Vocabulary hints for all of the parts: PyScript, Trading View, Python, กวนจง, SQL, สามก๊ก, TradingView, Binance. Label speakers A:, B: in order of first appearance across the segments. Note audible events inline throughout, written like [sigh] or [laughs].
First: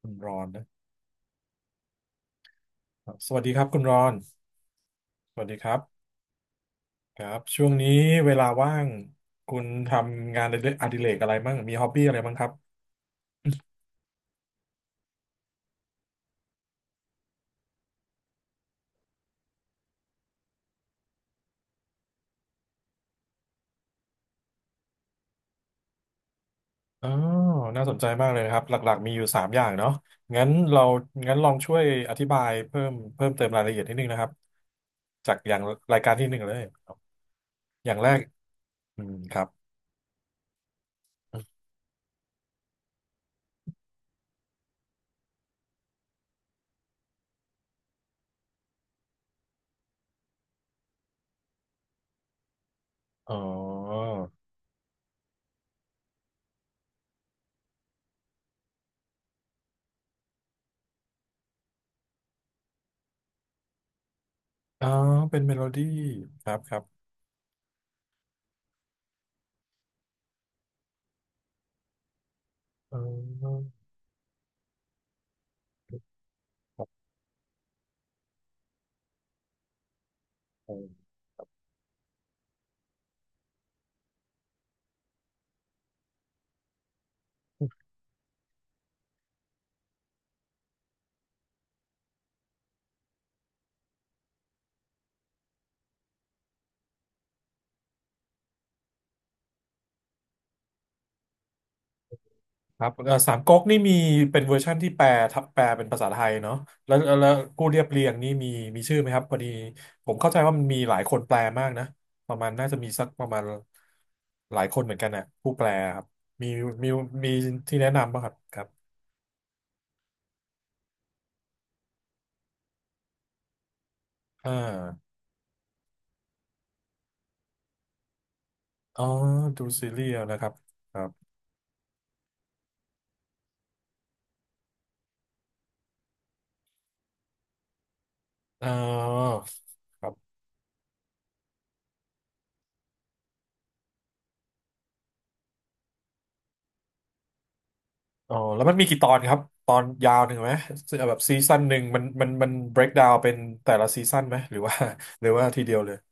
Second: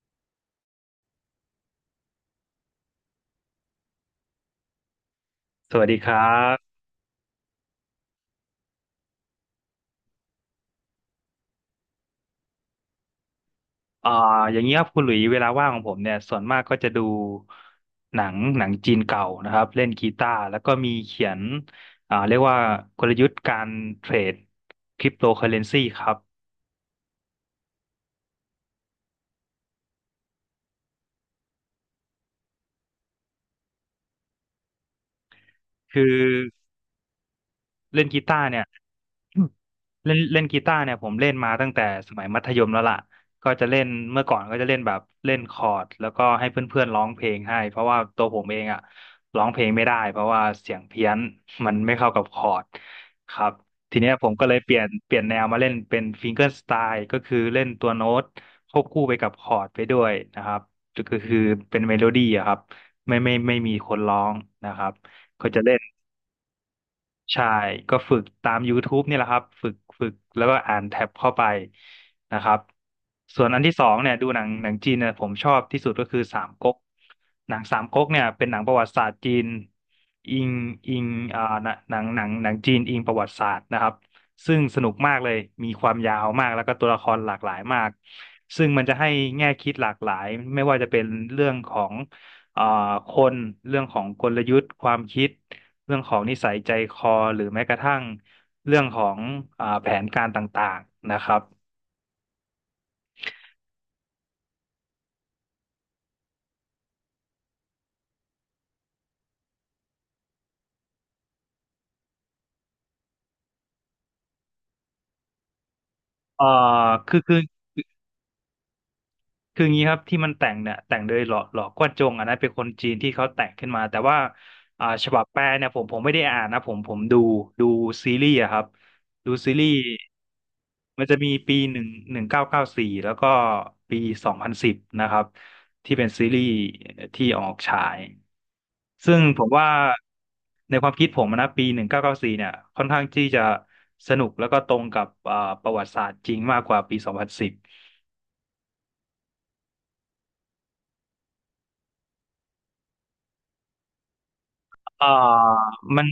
A: คุณรอนนะครับสวัสดีครับคุณรอนสวัสดีค
B: ส
A: รับ
B: วัสดีครับ
A: ครับช่วงนี้เวลาว่างคุณทำงานอดิเรกอะไรบ้างมีฮ็อบบี้อะไรบ้างครับ
B: อ่าอย่างนี้ครับคุณหลุยเวลาว่างของผมเนี่ยส่วนมากก็จะดูหนังจีนเก่านะครับ เล่นกีตาร์แล้วก็มีเขียนเรียกว่ากลยุทธ์การเทรดคริปโตเคอเรนซีครับ
A: อ๋อน่าสนใจมากเลยนะครับหลักๆมีอยู่สามอย่างเนาะงั้นเรางั้นลองช่วยอธิบายเพิ่มเติมรายละเอียดนิดนึงนะครับจากอย่างรา
B: คื
A: ย
B: อ
A: การที่หนึ่งเลยอย่าง
B: เล่น
A: แรก
B: กีตาร์เนี่ย
A: อืมครับ
B: [coughs] เล่นเล่นกีตาร์เนี่ยผมเล่นมาตั้งแต่สมัยมัธยมแล้วล่ะก็จะเล่นเมื่อก่อนก็จะเล่นแบบเล่นคอร์ดแล้วก็ให้เพื่อนๆร้องเพลงให้เพราะว่าตัวผมเองอ่ะร้องเพลงไม่ได้เพราะว่าเสียงเพี้ยนมันไม่เข้ากับคอร์ด
A: อ๋
B: ค
A: อ
B: รับทีเนี้ยผมก็เลยเปลี่ยนแนวมาเล่นเป็นฟิงเก r ร์สไตล์ก็คือเล่นตัวโน้ตควบคู่ไปกับคอร์ดไปด้วยนะครับก็คือเป็นเมโลดี้อะครับไม่ไม่ไม่มีคนร้องนะค
A: อ๋
B: รั
A: อ
B: บ
A: เป็น
B: ก็
A: เม
B: จะ
A: โล
B: เล่น
A: ดี้ครับครับ
B: ใช่ก็ฝึกตาม YouTube นี่แหละครับฝึกแล้วก็อ่านแท็บเข้าไปนะครับส่วนอัน
A: อ
B: ที่สองเนี่ยดูหนังจีนเนี่ยผมชอบที่สุดก็คือสามก๊กหนังสามก๊กเนี่ยเป็นหนังประวัติศาสตร์จีนอิง
A: ๋อ
B: อิงหนังจีนอิงประวัติศาสตร์นะครับซึ่งสนุกมากเลยมีความยาวมากแล้วก็ตัวละครหลากหลายมากซึ่งมันจะให้แง่คิดหลากหลายไม่ว่าจะเป็นเรื่องของอ่าคนเรื่องของกลยุทธ์ความคิด เรื่องของนิสัยใจคอหรือแม้กระทั่งเรื่องของแผนการต่างๆนะครับ
A: ครับสามก๊กนี่มีเป็นเวอร์ชั่นที่แปลทับแปลเป็นภาษาไทยเนาะแล้วผู้เรียบเรียงนี่มีมีชื่อไหมครับพอดีผมเข้าใจว่ามันมีหลายคนแปลมากนะ ประมาณน่าจะมีสักประมาณหลายคนเหมือนกันนะผู้แปลครับ
B: เอ่อ
A: มีมี
B: คือ
A: มี
B: คือ
A: ที่แนะนำป่ะครับครับ
B: คืองี้ครับที่มันแต่งเนี่ยแต่งโดยหล่อกวนจงอันนั้นเป็นคนจีนที่เขาแต่งขึ้นมาแต่ว่า
A: อ่า
B: ฉบับแปลเนี่ยผมไม่ได้อ่านนะผมดูซีรีส์อะครับ
A: อ๋อ
B: ดูซี
A: ดู
B: รีส์
A: ซีรีส์เอานะครับครั
B: มันจะ
A: บ
B: มีปีหนึ่งเก้าเก้าสี่แล้วก็ปีสองพันสิบนะครับที่เป็นซีรีส์ที่ออกฉาย
A: อ่
B: ซึ่ง
A: า
B: ผมว่า
A: ครับ
B: ในความคิดผมนะปีหนึ่งเก้าเก้าสี่เนี่ยค่อนข้างที่จะสนุกแล้วก็ตรงกับประวัติศาสตร์จริงมากกว่าปีสองพันสิบ
A: อ๋อ แล้วมันมีกี่ตอนครับ ตอนยาวหนึ่งไหม แบบซีซั่นหนึ่งมัน break down เป็นแต่ละซีซั่นไหมหรือว่า
B: เอ่อ
A: หรือว่าทีเดียวเลย
B: มัน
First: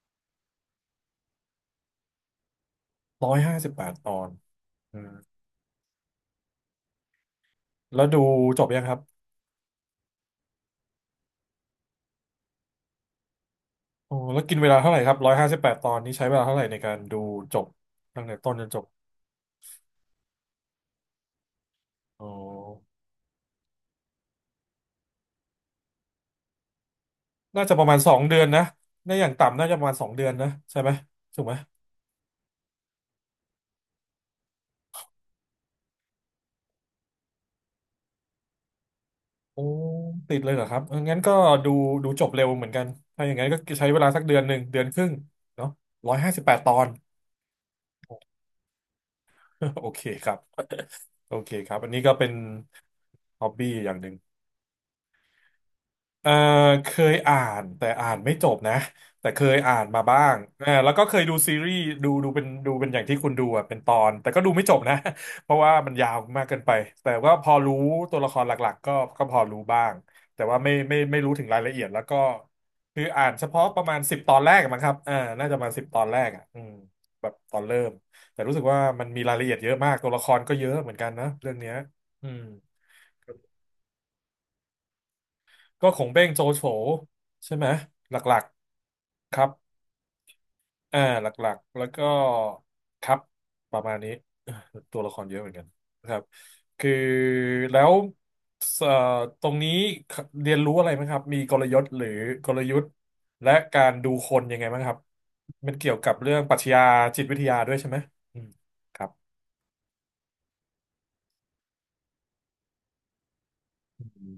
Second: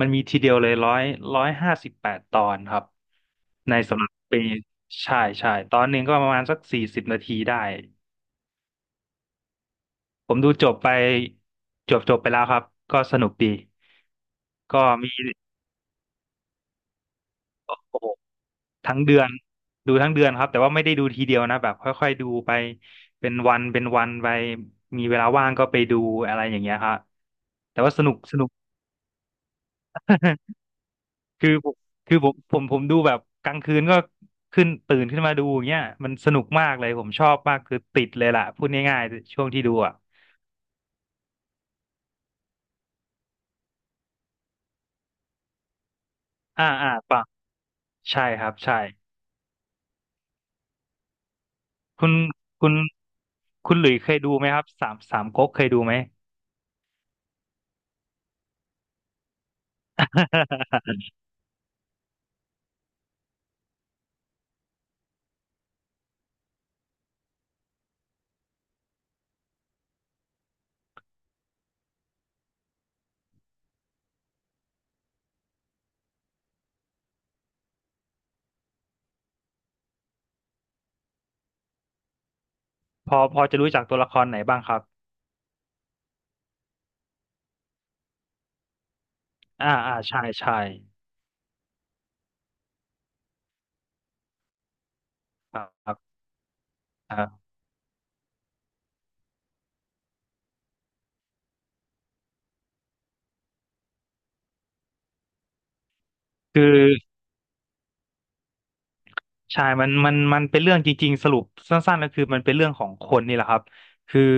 B: มันมีทีเดียวเลยร้อยห้าสิบแปดตอนครับ
A: ร้อยห้าสิ
B: ใน
A: บแปด
B: สำห
A: ต
B: รับ
A: อน
B: ปี
A: อืม
B: ใช่ใช่ตอนหนึ่งก็ประมาณสัก40นาทีได้
A: แล้วดูจบยังครับ
B: ผมดูจบไปจบไปแล้วครับก็สนุกดี
A: โอ้แล้วกินเวลา
B: ก็
A: เท่าไหร่ค
B: มี
A: รับร้อยห้าสิบแปดตอนนี้ใช้เวลาเท่าไหร่ในการดูจบ
B: โอ้โห
A: ตั้งแต่ต้นจนจบ
B: ทั้งเดือนดูทั้งเดือนครับแต่ว่าไม่ได้ดูทีเดียวนะแบบค่อยๆ
A: อ๋
B: ดู
A: อ
B: ไปเป็นวันเป็นวันไปมีเวลาว่างก็ไปดูอะไรอย่างเงี้ยครับ
A: น่าจะ
B: แต่
A: ประ
B: ว่า
A: มาณ
B: ส
A: ส
B: นุ
A: อ
B: ก
A: ง
B: ส
A: เดือ
B: นุ
A: น
B: ก
A: นะไดอย่างต่ำน่าจะประมาณสองเดือนนะ
B: [laughs]
A: ใช่ไหมถูก
B: คือ
A: ไหม
B: ผมคือผมดูแบบกลางคืนก็ขึ้นตื่นขึ้นมาดูอย่างเงี้ยมันสนุกมากเลยผมชอบมากคือติดเลยล่ะพูดง่ายๆช่วงที่
A: โอ้
B: ดูอ่ะ
A: ติดเลยเหรอครับเอองั้นก็ดูดูจบเร็วเหมือนกันถ้าอย่างนั้นก็ใช้เวลาสักเดือนหนึ่งเดือนครึ่งเนาะร้อยห้าสิบแปดตอน
B: ปะใช่ครับใช่
A: [laughs] โอเคครับโอเคครับอันนี้
B: คุ
A: ก็
B: ณ
A: เป็น
B: คุณ
A: ฮ็อบ
B: คุ
A: บี้
B: ณห
A: อ
B: ลุย
A: ย่างห
B: เค
A: นึ่ง
B: ยดูไหมครับสามก๊กเคยดูไหม
A: เอ่อเคยอ่านแต่อ่านไม่จบนะแต่เคยอ่านมาบ้างเออ
B: [laughs]
A: แล้วก็เคยดูซีรีส์ดูเป็นดูเป็นอย่างที่คุณดูอ่ะเป็นตอนแต่ก็ดูไม่จบนะ [laughs] เพราะว่ามันยาวมากเกินไปแต่ว่าพอรู้ตัวละครหลักๆก็ก็พอรู้บ้างแต่ว่าไม่รู้ถึงรายละเอียดแล้วก็คืออ่านเฉพาะประมาณสิบตอนแรกอะมั้งครับอ่าน่าจะมาสิบตอนแรกอ่ะอืมแบบตอนเริ่มแต่รู้สึกว่ามันมีรายละเอียดเยอะมากตัวละครก็เยอะเหมือนกันนะเรื่องเนี้ยอืม
B: พอจะรู้จักตัวละครไหนบ้างครับ
A: ก็ของเบ้งโจโฉใช่ไหมหลักๆครับ
B: ใช่ใช่
A: อ่าหลักๆแล้วก็ครับประมาณนี้ [laughs] เอ่อตัวละครเยอะเหมือ
B: ค
A: น
B: รั
A: กัน
B: บค
A: นะ
B: รั
A: ครับคือ
B: บ
A: แล้วเอ่อตรงนี้เรียนรู้อะไรไหมครับมีกลยุทธ์หรือกลยุทธ์และการดูคนยังไงบ้างครับมันเกี่ยวกับเรื่องปรั
B: คื
A: ชญา
B: อ
A: จิตวิทยาด้วยใช่ไหมอืมครับ
B: ใช่มันเป็นเรื่องจริงๆสรุปสั้นๆก็คือมันเป็นเรื่องของคนนี่แหละครับคือ
A: อืม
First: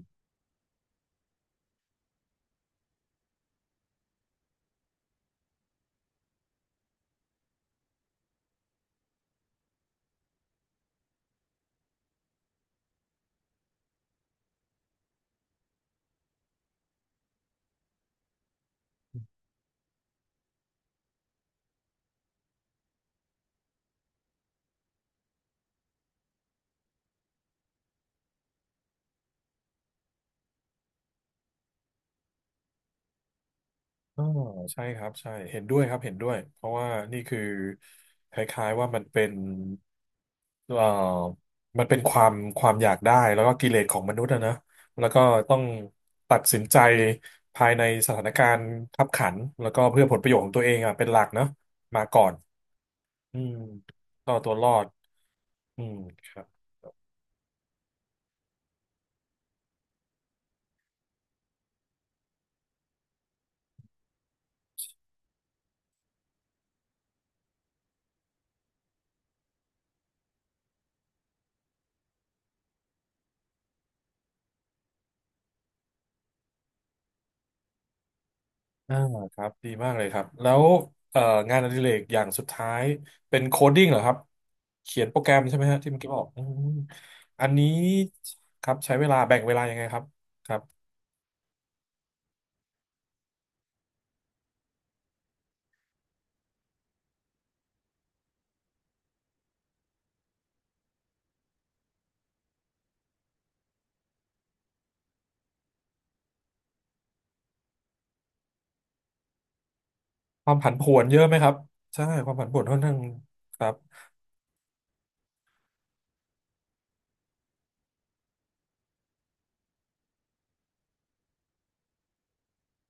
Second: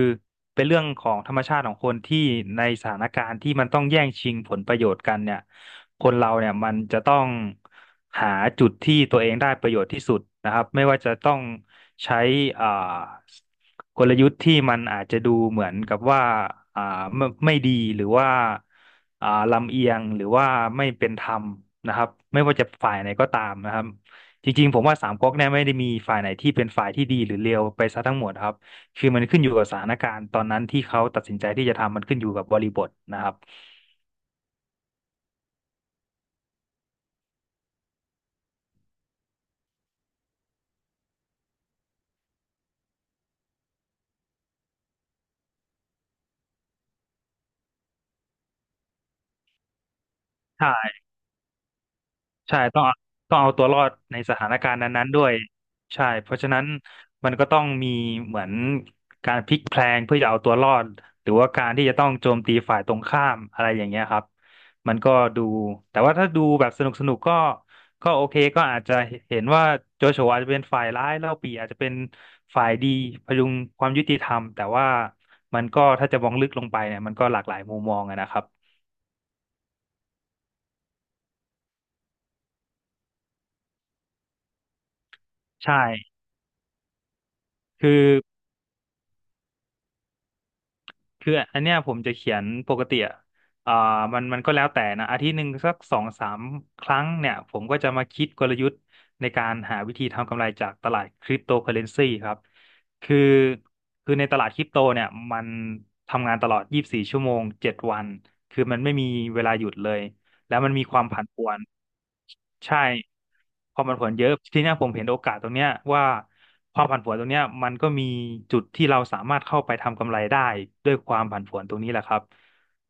B: เป็นเรื่องของธรรมชาติของคนที่ในสถานการณ์ที่มันต้องแย่งชิงผลประโยชน์กันเนี่ยคนเราเนี่ยมันจะต้องหาจุดที่ตัวเองได้ประโยชน์ที่สุดนะครับไม่ว่าจะต้องใช้อ่ากลยุทธ์ที่มันอาจจะดูเหมือนกับว่าอ่าไม่ไม่ดีหรือว่าลำเอียงหรือว่าไม่เป็นธรรมนะครับไม่ว่าจะฝ่ายไหนก็ตามนะครับ จริงๆ ผมว่าสามก๊กเนี่ยไม่ได้มีฝ่ายไหนที่เป็นฝ่ายที่ดีหรือเลวไปซะทั้งหมดครับ คือมันขึ้นอยู่กับสถานการณ์ตอนนั้นที่เขาตัดสินใจที่จะทำมันขึ้นอยู่กับบริบทนะครับ
A: อ๋อใช่ครับใช่เห็นด้วยครับเห็นด้วยเพราะว่านี่คือคล้ายๆว่ามันเป็น เอ่อมันเป็นความความอยากได้แล้วก็กิเลสของมนุษย์อะนะ แล้วก็ต้องตัดสินใจภายในสถานการณ์คับขัน แล้วก็เพื่อผลประโยชน์ของตัวเองอะ
B: ใช่
A: เป็นหลักเนาะมาก่อน
B: ใช่ต้องเอาต้อ
A: อื
B: งเอา
A: ม
B: ตัวรอดใน
A: ก็
B: ส
A: เอา
B: ถา
A: ตั
B: น
A: วร
B: กา
A: อ
B: รณ์
A: ด
B: นั้นๆด้วย
A: อืม
B: ใช่เพ
A: ค
B: ราะ
A: รับ
B: ฉะนั้นมันก็ต้องมีเหมือนการพลิกแพลงเพื่อจะเอาตัวรอดหรือว่าการที่จะต้องโจมตีฝ่ายตรงข้ามอะไรอย่างเงี้ยครับมันก็ดูแต่ว่าถ้าดูแบบสนุกสนุกก็โอเคก็อาจจะเห็นว่าโจโฉอาจจะเป็นฝ่ายร้ายเล่าปี่อาจจะเป็นฝ่ายดีพยุงความยุติธรรมแต่ว่ามันก็ถ้าจะมองลึกลงไปเนี่ยมันก็หลากหลายมุมมองอะนะครับ
A: อ่าครับดีมากเลยครับ แล้วเอ่องานอดิเรกอย่างสุดท้ายเป็นโคดดิ้งเหรอครับ เขียนโปรแกรมใช่ไหม
B: ใช่
A: ฮะที่เมื่อกี้บอกอืมอันนี้
B: คือ
A: ครับใช้เวลาแบ่งเวลายังไงครับครับ
B: คืออันเนี้ยผมจะเขียนปกติอ่ะอ่ามันก็แล้วแต่นะอาทิตย์หนึ่งสักสองสามครั้งเนี่ยผมก็จะมาคิดกลยุทธ์ในการหาวิธีทำกำไรจากตลาดคริปโตเคอเรนซีครับคือคือในตลาดคริปโตเนี่ยมันทำงานตลอด24ชั่วโมง7วันคือมันไม่มีเวลาหยุดเลย
A: ค
B: แล้
A: วาม
B: วมั
A: ผั
B: น
A: น
B: มี
A: ผ
B: ค
A: ว
B: วา
A: น
B: ม
A: เย
B: ผั
A: อะ
B: น
A: ไหม
B: ผ
A: ครั
B: ว
A: บ
B: น
A: ใช่ความผันผวนค่
B: ใช่
A: อนข้างครับ
B: ความผันผวนเยอะทีเนี้ยผมเห็นโอกาสตรงเนี้ยว่าความผันผวนตรงเนี้ยมันก็มีจุดที่เราสามารถเข้าไปทำกำไรได้ด้วยความผันผวนตรงนี้แหละครับ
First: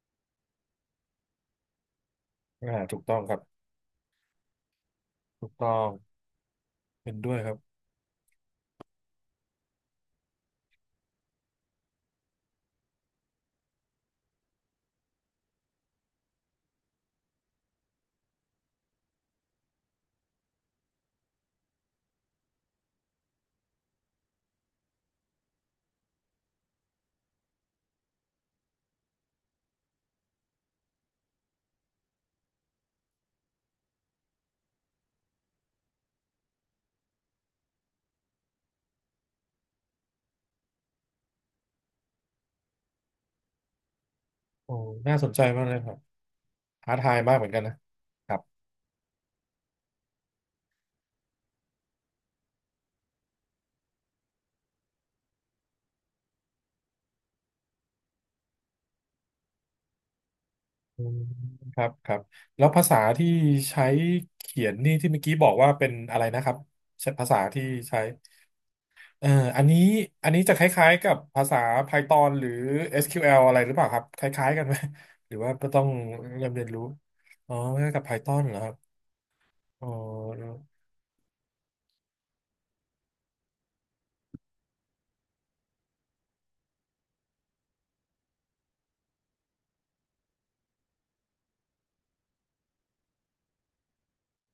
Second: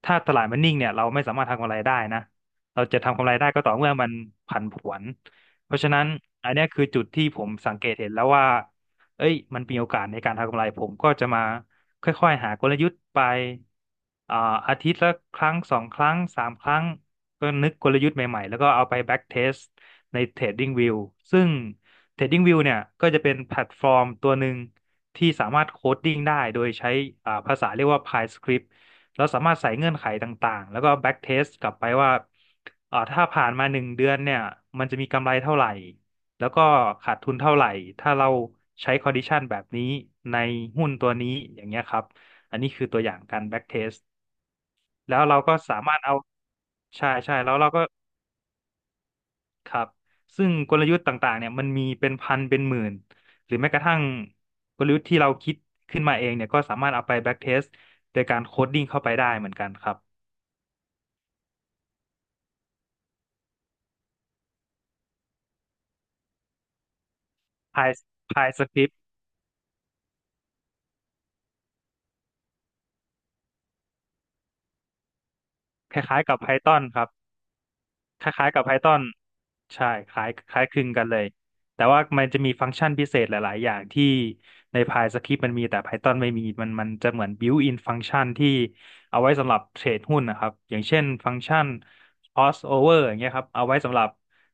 B: ถ้าตลาดมันนิ่งเนี่ยเราไม่สามารถทำกำไรได้นะ
A: อ่า
B: เรา
A: ถู
B: จะ
A: กต้อ
B: ทำ
A: ง
B: กำ
A: ค
B: ไร
A: รับ
B: ได้ก็ต่อเมื่อมันผันผวน
A: ถูกต้
B: เพ
A: อ
B: ราะฉะ
A: ง
B: นั้นอันเนี้ยคือจุด
A: เห็น
B: ที่
A: ด้วย
B: ผ
A: ค
B: ม
A: รับ
B: สังเกตเห็นแล้วว่าเอ้ยมันมีโอกาสในการทำกำไรผมก็จะมาค่อยๆหากลยุทธ์ไปอ่าอาทิตย์ละครั้งสองครั้งสามครั้ง ก็นึกกลยุทธ์ใหม่ๆแล้วก็เอาไป back test ใน Trading View ซึ่ง Trading View เนี่ยก็จะเป็นแพลตฟอร์มตัวหนึ่งที่สามารถโคดดิ้งได้โดยใช้ภาษาเรียกว่า PyScript แล้วสามารถใส่เงื่อนไขต่างๆแล้วก็ back test กลับไปว่าถ้าผ่านมาหนึ่งเดือนเนี่ยมันจะมีกำไรเท่าไหร่แล้วก็ขาดทุนเท่าไหร่ถ้าเราใช้ condition แบบนี้ในหุ้นตัวนี้อย่างเงี้ยครับอันนี้คือตัวอย่างการ back test
A: โอ้น่า
B: แล้ว
A: สน
B: เรา
A: ใจ
B: ก็
A: มากเลย
B: สา
A: ค
B: มา
A: รั
B: ร
A: บ
B: ถเอา
A: ท้า
B: ใช่
A: ทาย
B: ใช่
A: มากเหมือ
B: แล้
A: น
B: ว
A: กัน
B: เรา
A: นะ
B: ก็
A: ครับ
B: ครับซึ่งกลยุทธ์ต่างๆเนี่ยมันมีเป็นพันเป็นหมื่น หรือแม้กระทั่งกลยุทธ์ที่เราคิดขึ้นมาเองเนี่ยก็สามารถเอาไปแบ็กเทสโดยการโคดดิ้งเข้าไปได้เหมือนกันครับ
A: อืมครับครับแล้วภาษาที่ใช้เขียนนี่ที่เมื่อกี้บอกว่าเป็นอะไรนะครับใช้ภาษาที่
B: Py
A: ใช้
B: Py Script
A: เอ่ออันนี้อันนี้จะคล้ายๆกับภาษา Python หรือ SQL อสคิวแอลอะไรหรือเปล่าครับคล้ายๆกันไหมหรือว่าก็ต้อง
B: คล้ายๆกับ
A: เรมเรียน
B: Python
A: รู้
B: ครับ
A: อ๋อคล้ายๆกับ
B: ค
A: Python
B: ล้าย
A: เห
B: ๆ
A: รอ
B: กับ
A: ครับ
B: Python
A: อ๋
B: ใช่
A: อ
B: คล้ายคลึงกันเลยแต่ว่ามันจะมีฟังก์ชันพิเศษหลายๆอย่างที่ใน PyScript มันมีแต่ Python ไม่มีมันจะเหมือน built-in ฟังก์ชันที่เอาไว้สำหรับเทรดหุ้นนะครับอย่างเช่นฟังก์ชัน crossover อย่างเงี้ยครับเอาไว้สำหรับ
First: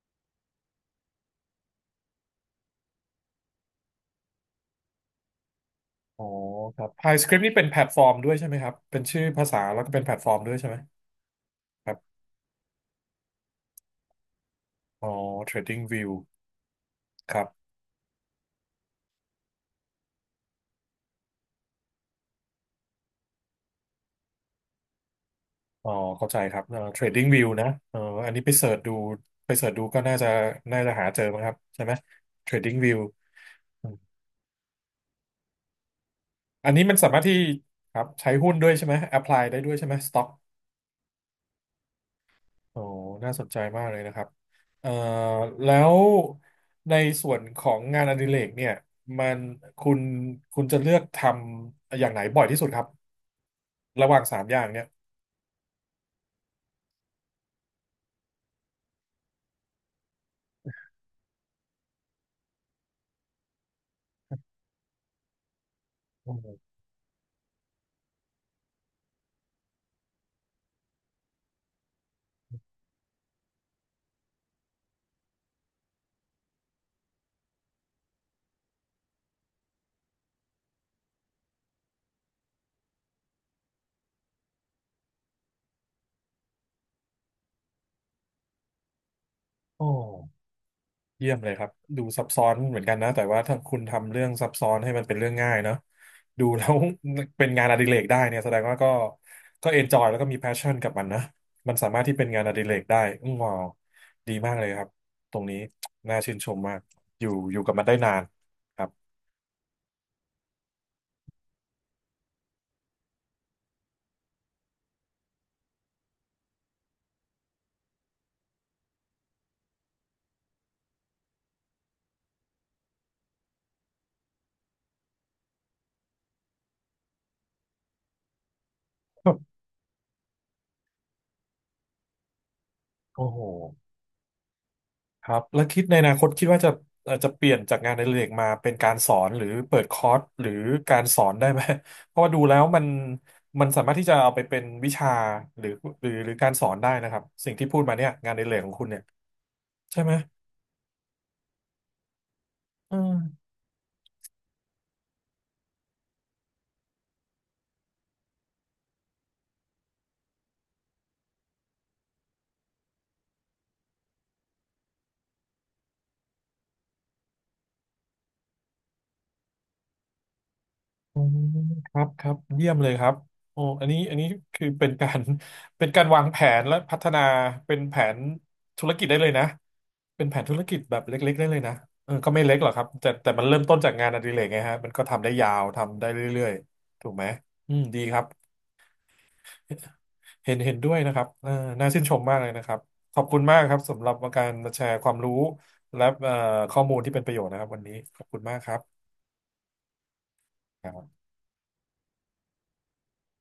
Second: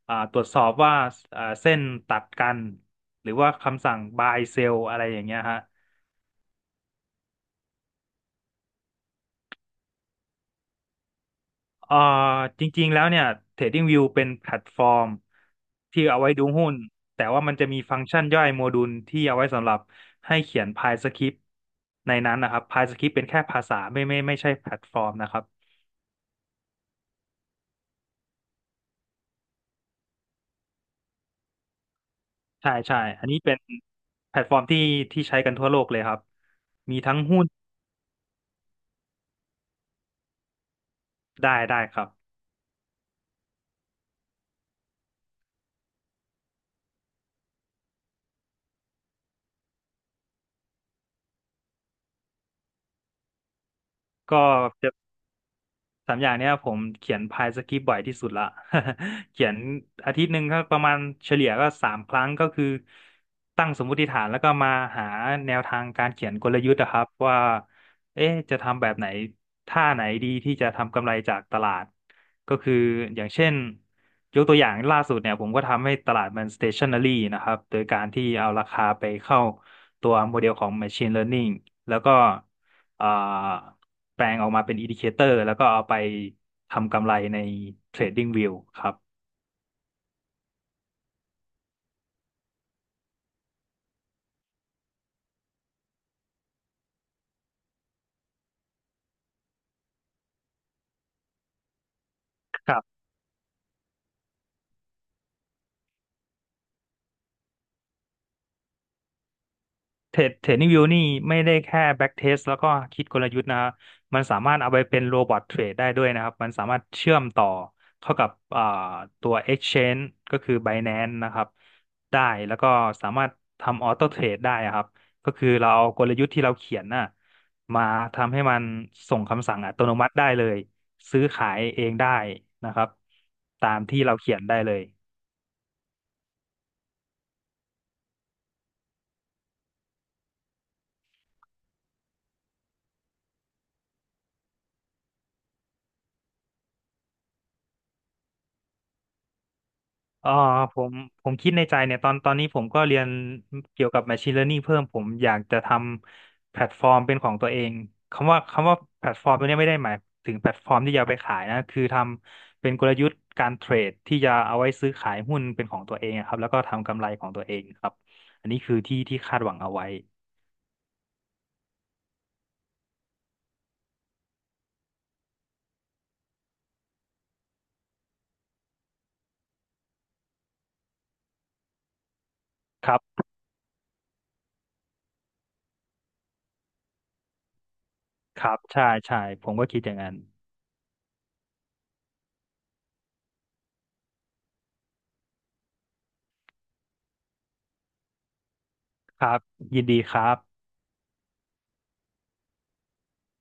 B: ตรวจสอบว่าเส้นตัดกันหรือว่าคำสั่ง buy sell อะไรอย่างเงี้ยฮะ
A: อ๋อครับ PyScript นี่เป็นแพลตฟอร์มด้วยใช่ไหมครับเป็นชื่อภาษาแล้วก็เป็นแพลตฟอร์มด้วยใช่ไหมค
B: เอ่
A: รั
B: อ
A: บ
B: จริงๆแล้วเนี่ย TradingView เป็นแพลตฟอร์
A: อ๋
B: ม
A: อ
B: ที่
A: TradingView
B: เอาไว้ดูหุ้นแต่
A: ค
B: ว่า
A: รั
B: มันจะ
A: บ
B: มีฟังก์ชันย่อยโมดูลที่เอาไว้สำหรับให้เขียนพายสคริปต์ในนั้นนะครับพายสคริปต์เป็นแค่ภาษาไม่ใช่แพลตฟอร์มนะครับ
A: อ๋อเข้าใจครับTradingView นะอันนี้ไปเสิร์ชดูไปเสิร์ชดูก็น่าจะน่าจะหาเจอมั้งครับใช่ไหม
B: ใช่
A: TradingView
B: ใช่อันนี้เป็น
A: อม
B: แพลตฟอร์มที่ใช้กันทั่วโลกเลยครับ
A: อันนี้มั
B: มี
A: นสา
B: ทั้ง
A: มารถที่
B: หุ้น
A: ครับใช้หุ้นด้วยใช่ไหม apply ได้ด้วยใช่ไหม stock
B: ได้ได้ครับ
A: โอ้น่าสนใจมากเลยนะครับเอ่อแล้วในส่วนของงานอดิเรกเนี่ยมันคุณคุณจะเลือกทำอย่างไหนบ่อยที่สุดครับ ระหว่างสา
B: ก็
A: มอย่างเนี่ย
B: สามอย่างเนี้ยผมเขียนพายสคริปต์บ่อยที่สุดละ [laughs] เขียนอาทิตย์หนึ่งก็ประมาณเฉลี่ยก็สามครั้งก็คือตั้งสมมุติฐานแล้วก็มาหาแนวทางการเขียนกลยุ
A: โอ้
B: ทธ์นะครับว่าเอ๊ะจะทำแบบไหนท่าไหนดีที่จะทำกำไรจากตลาดก็คืออย่างเช่นยกตัวอย่างล่าสุดเนี่ยผมก็ทำให้ตลาดมัน stationary นะครับโดยการที่เอาราคาไปเข้าตัวโมเดลของ machine learning แล้วก็อ่า แปลงออกมาเป็น indicator แล้วก็เอาไปทำกำไรใน Trading View ครับ
A: โห เยี่ยมเลยครับ ดูซับซ้อนเหมือนกันนะแต่ว่าถ้าคุณทำเรื่องซับซ้อนให้มันเป็นเรื่องง่ายเนาะดูแล้ว [laughs] เป็นงานอดิเรกได้เนี่ยแสดงว่าก็ก็เอนจอยแล้วก็มีแพชชั่นกับมันนะ มันสามารถที่เป็นงานอดิเรกได้อืมว้าวดีมากเลยครับ ตรงนี้น่าชื่นชมมากอยู่กับมันได้นานครับ
B: เทรดนิ่งวิวนี่ไม่ได้แค่แบ็กเทสแล้วก็คิดกลยุทธ์นะครับมันสามารถเอาไปเป็นโรบอทเทรดได้ด้วยนะครับมันสามารถเชื่อมต่อเข้ากับอ่าตัว Exchange ก็คือ Binance นะครับได้แล้วก็สามารถทำออโต้เทรดได้อะครับก็คือเราเอากลยุทธ์ที่เราเขียนน่ะมาทำให้มันส่งคำสั่งอั
A: [laughs]
B: ตโนมัติได้เลยซื้อขายเองได้นะครับ
A: โอ้โห
B: ตามที่เราเขียนได้เลย
A: ครับแล้วคิดในอนาคตคิดว่าจะจะเปลี่ยนจากงานในเรกมาเป็นการสอนหรือเปิดคอร์สหรือการสอนได้ไหม [laughs] เพราะว่าดูแล้วมันมันสามารถที่จะเอาไปเป็นวิชาหรือหรือการสอนได้นะครับสิ่งที่พูดมาเนี่ยงานในเรกของคุณเนี่ยใช่ไหม
B: อ่าผมผมคิดในใจเนี่ยตอนนี้ผมก็
A: อื
B: เรียน
A: ม
B: เกี่ยวกับ Machine Learning เพิ่มผมอยากจะทำแพลตฟอร์มเป็นของตัวเองคำว่าแพลตฟอร์มตัวเนี้ยไม่ได้หมายถึงแพลตฟอร์มที่จะเอาไปขายนะคือทำเป็นกลยุทธ์การเทรดที่จะเอาไว้ซื้อขายหุ้นเป็นของตัวเองอะครับแล้วก็ทำกำไรของตัวเองครับอันนี้คือที่คาดหวังเอาไว้
A: อืมครับครับเยี่ยมเลยครับโอ้อันนี้คือเป็นการ [laughs] เป็นการวางแผนและพัฒนาเป็นแผนธุรกิจได้เลยนะเป็นแผนธุรกิจแบบเล็กๆได้เลยนะเออก็ไม่เล็กหรอกครับ
B: ครั
A: แต่
B: บ
A: แต่มันเริ่มต้นจากงานอดิเรกไงฮะมันก็ทำได้ยาวทำได้เรื่อยๆถูกไหมอืมดีครับ
B: ครับใช่ใช่ผมก็คิดอย่างนั้น
A: เห็นด้วยนะครับเออน่าชื่นชมมากเลยนะครับขอบคุณมากครับสำหรับการมาแชร์ความรู้และข้อมูลที่เป็นประโยชน์นะครับวันนี้ขอบคุณมากครั
B: ครับยินดีครับ
A: บ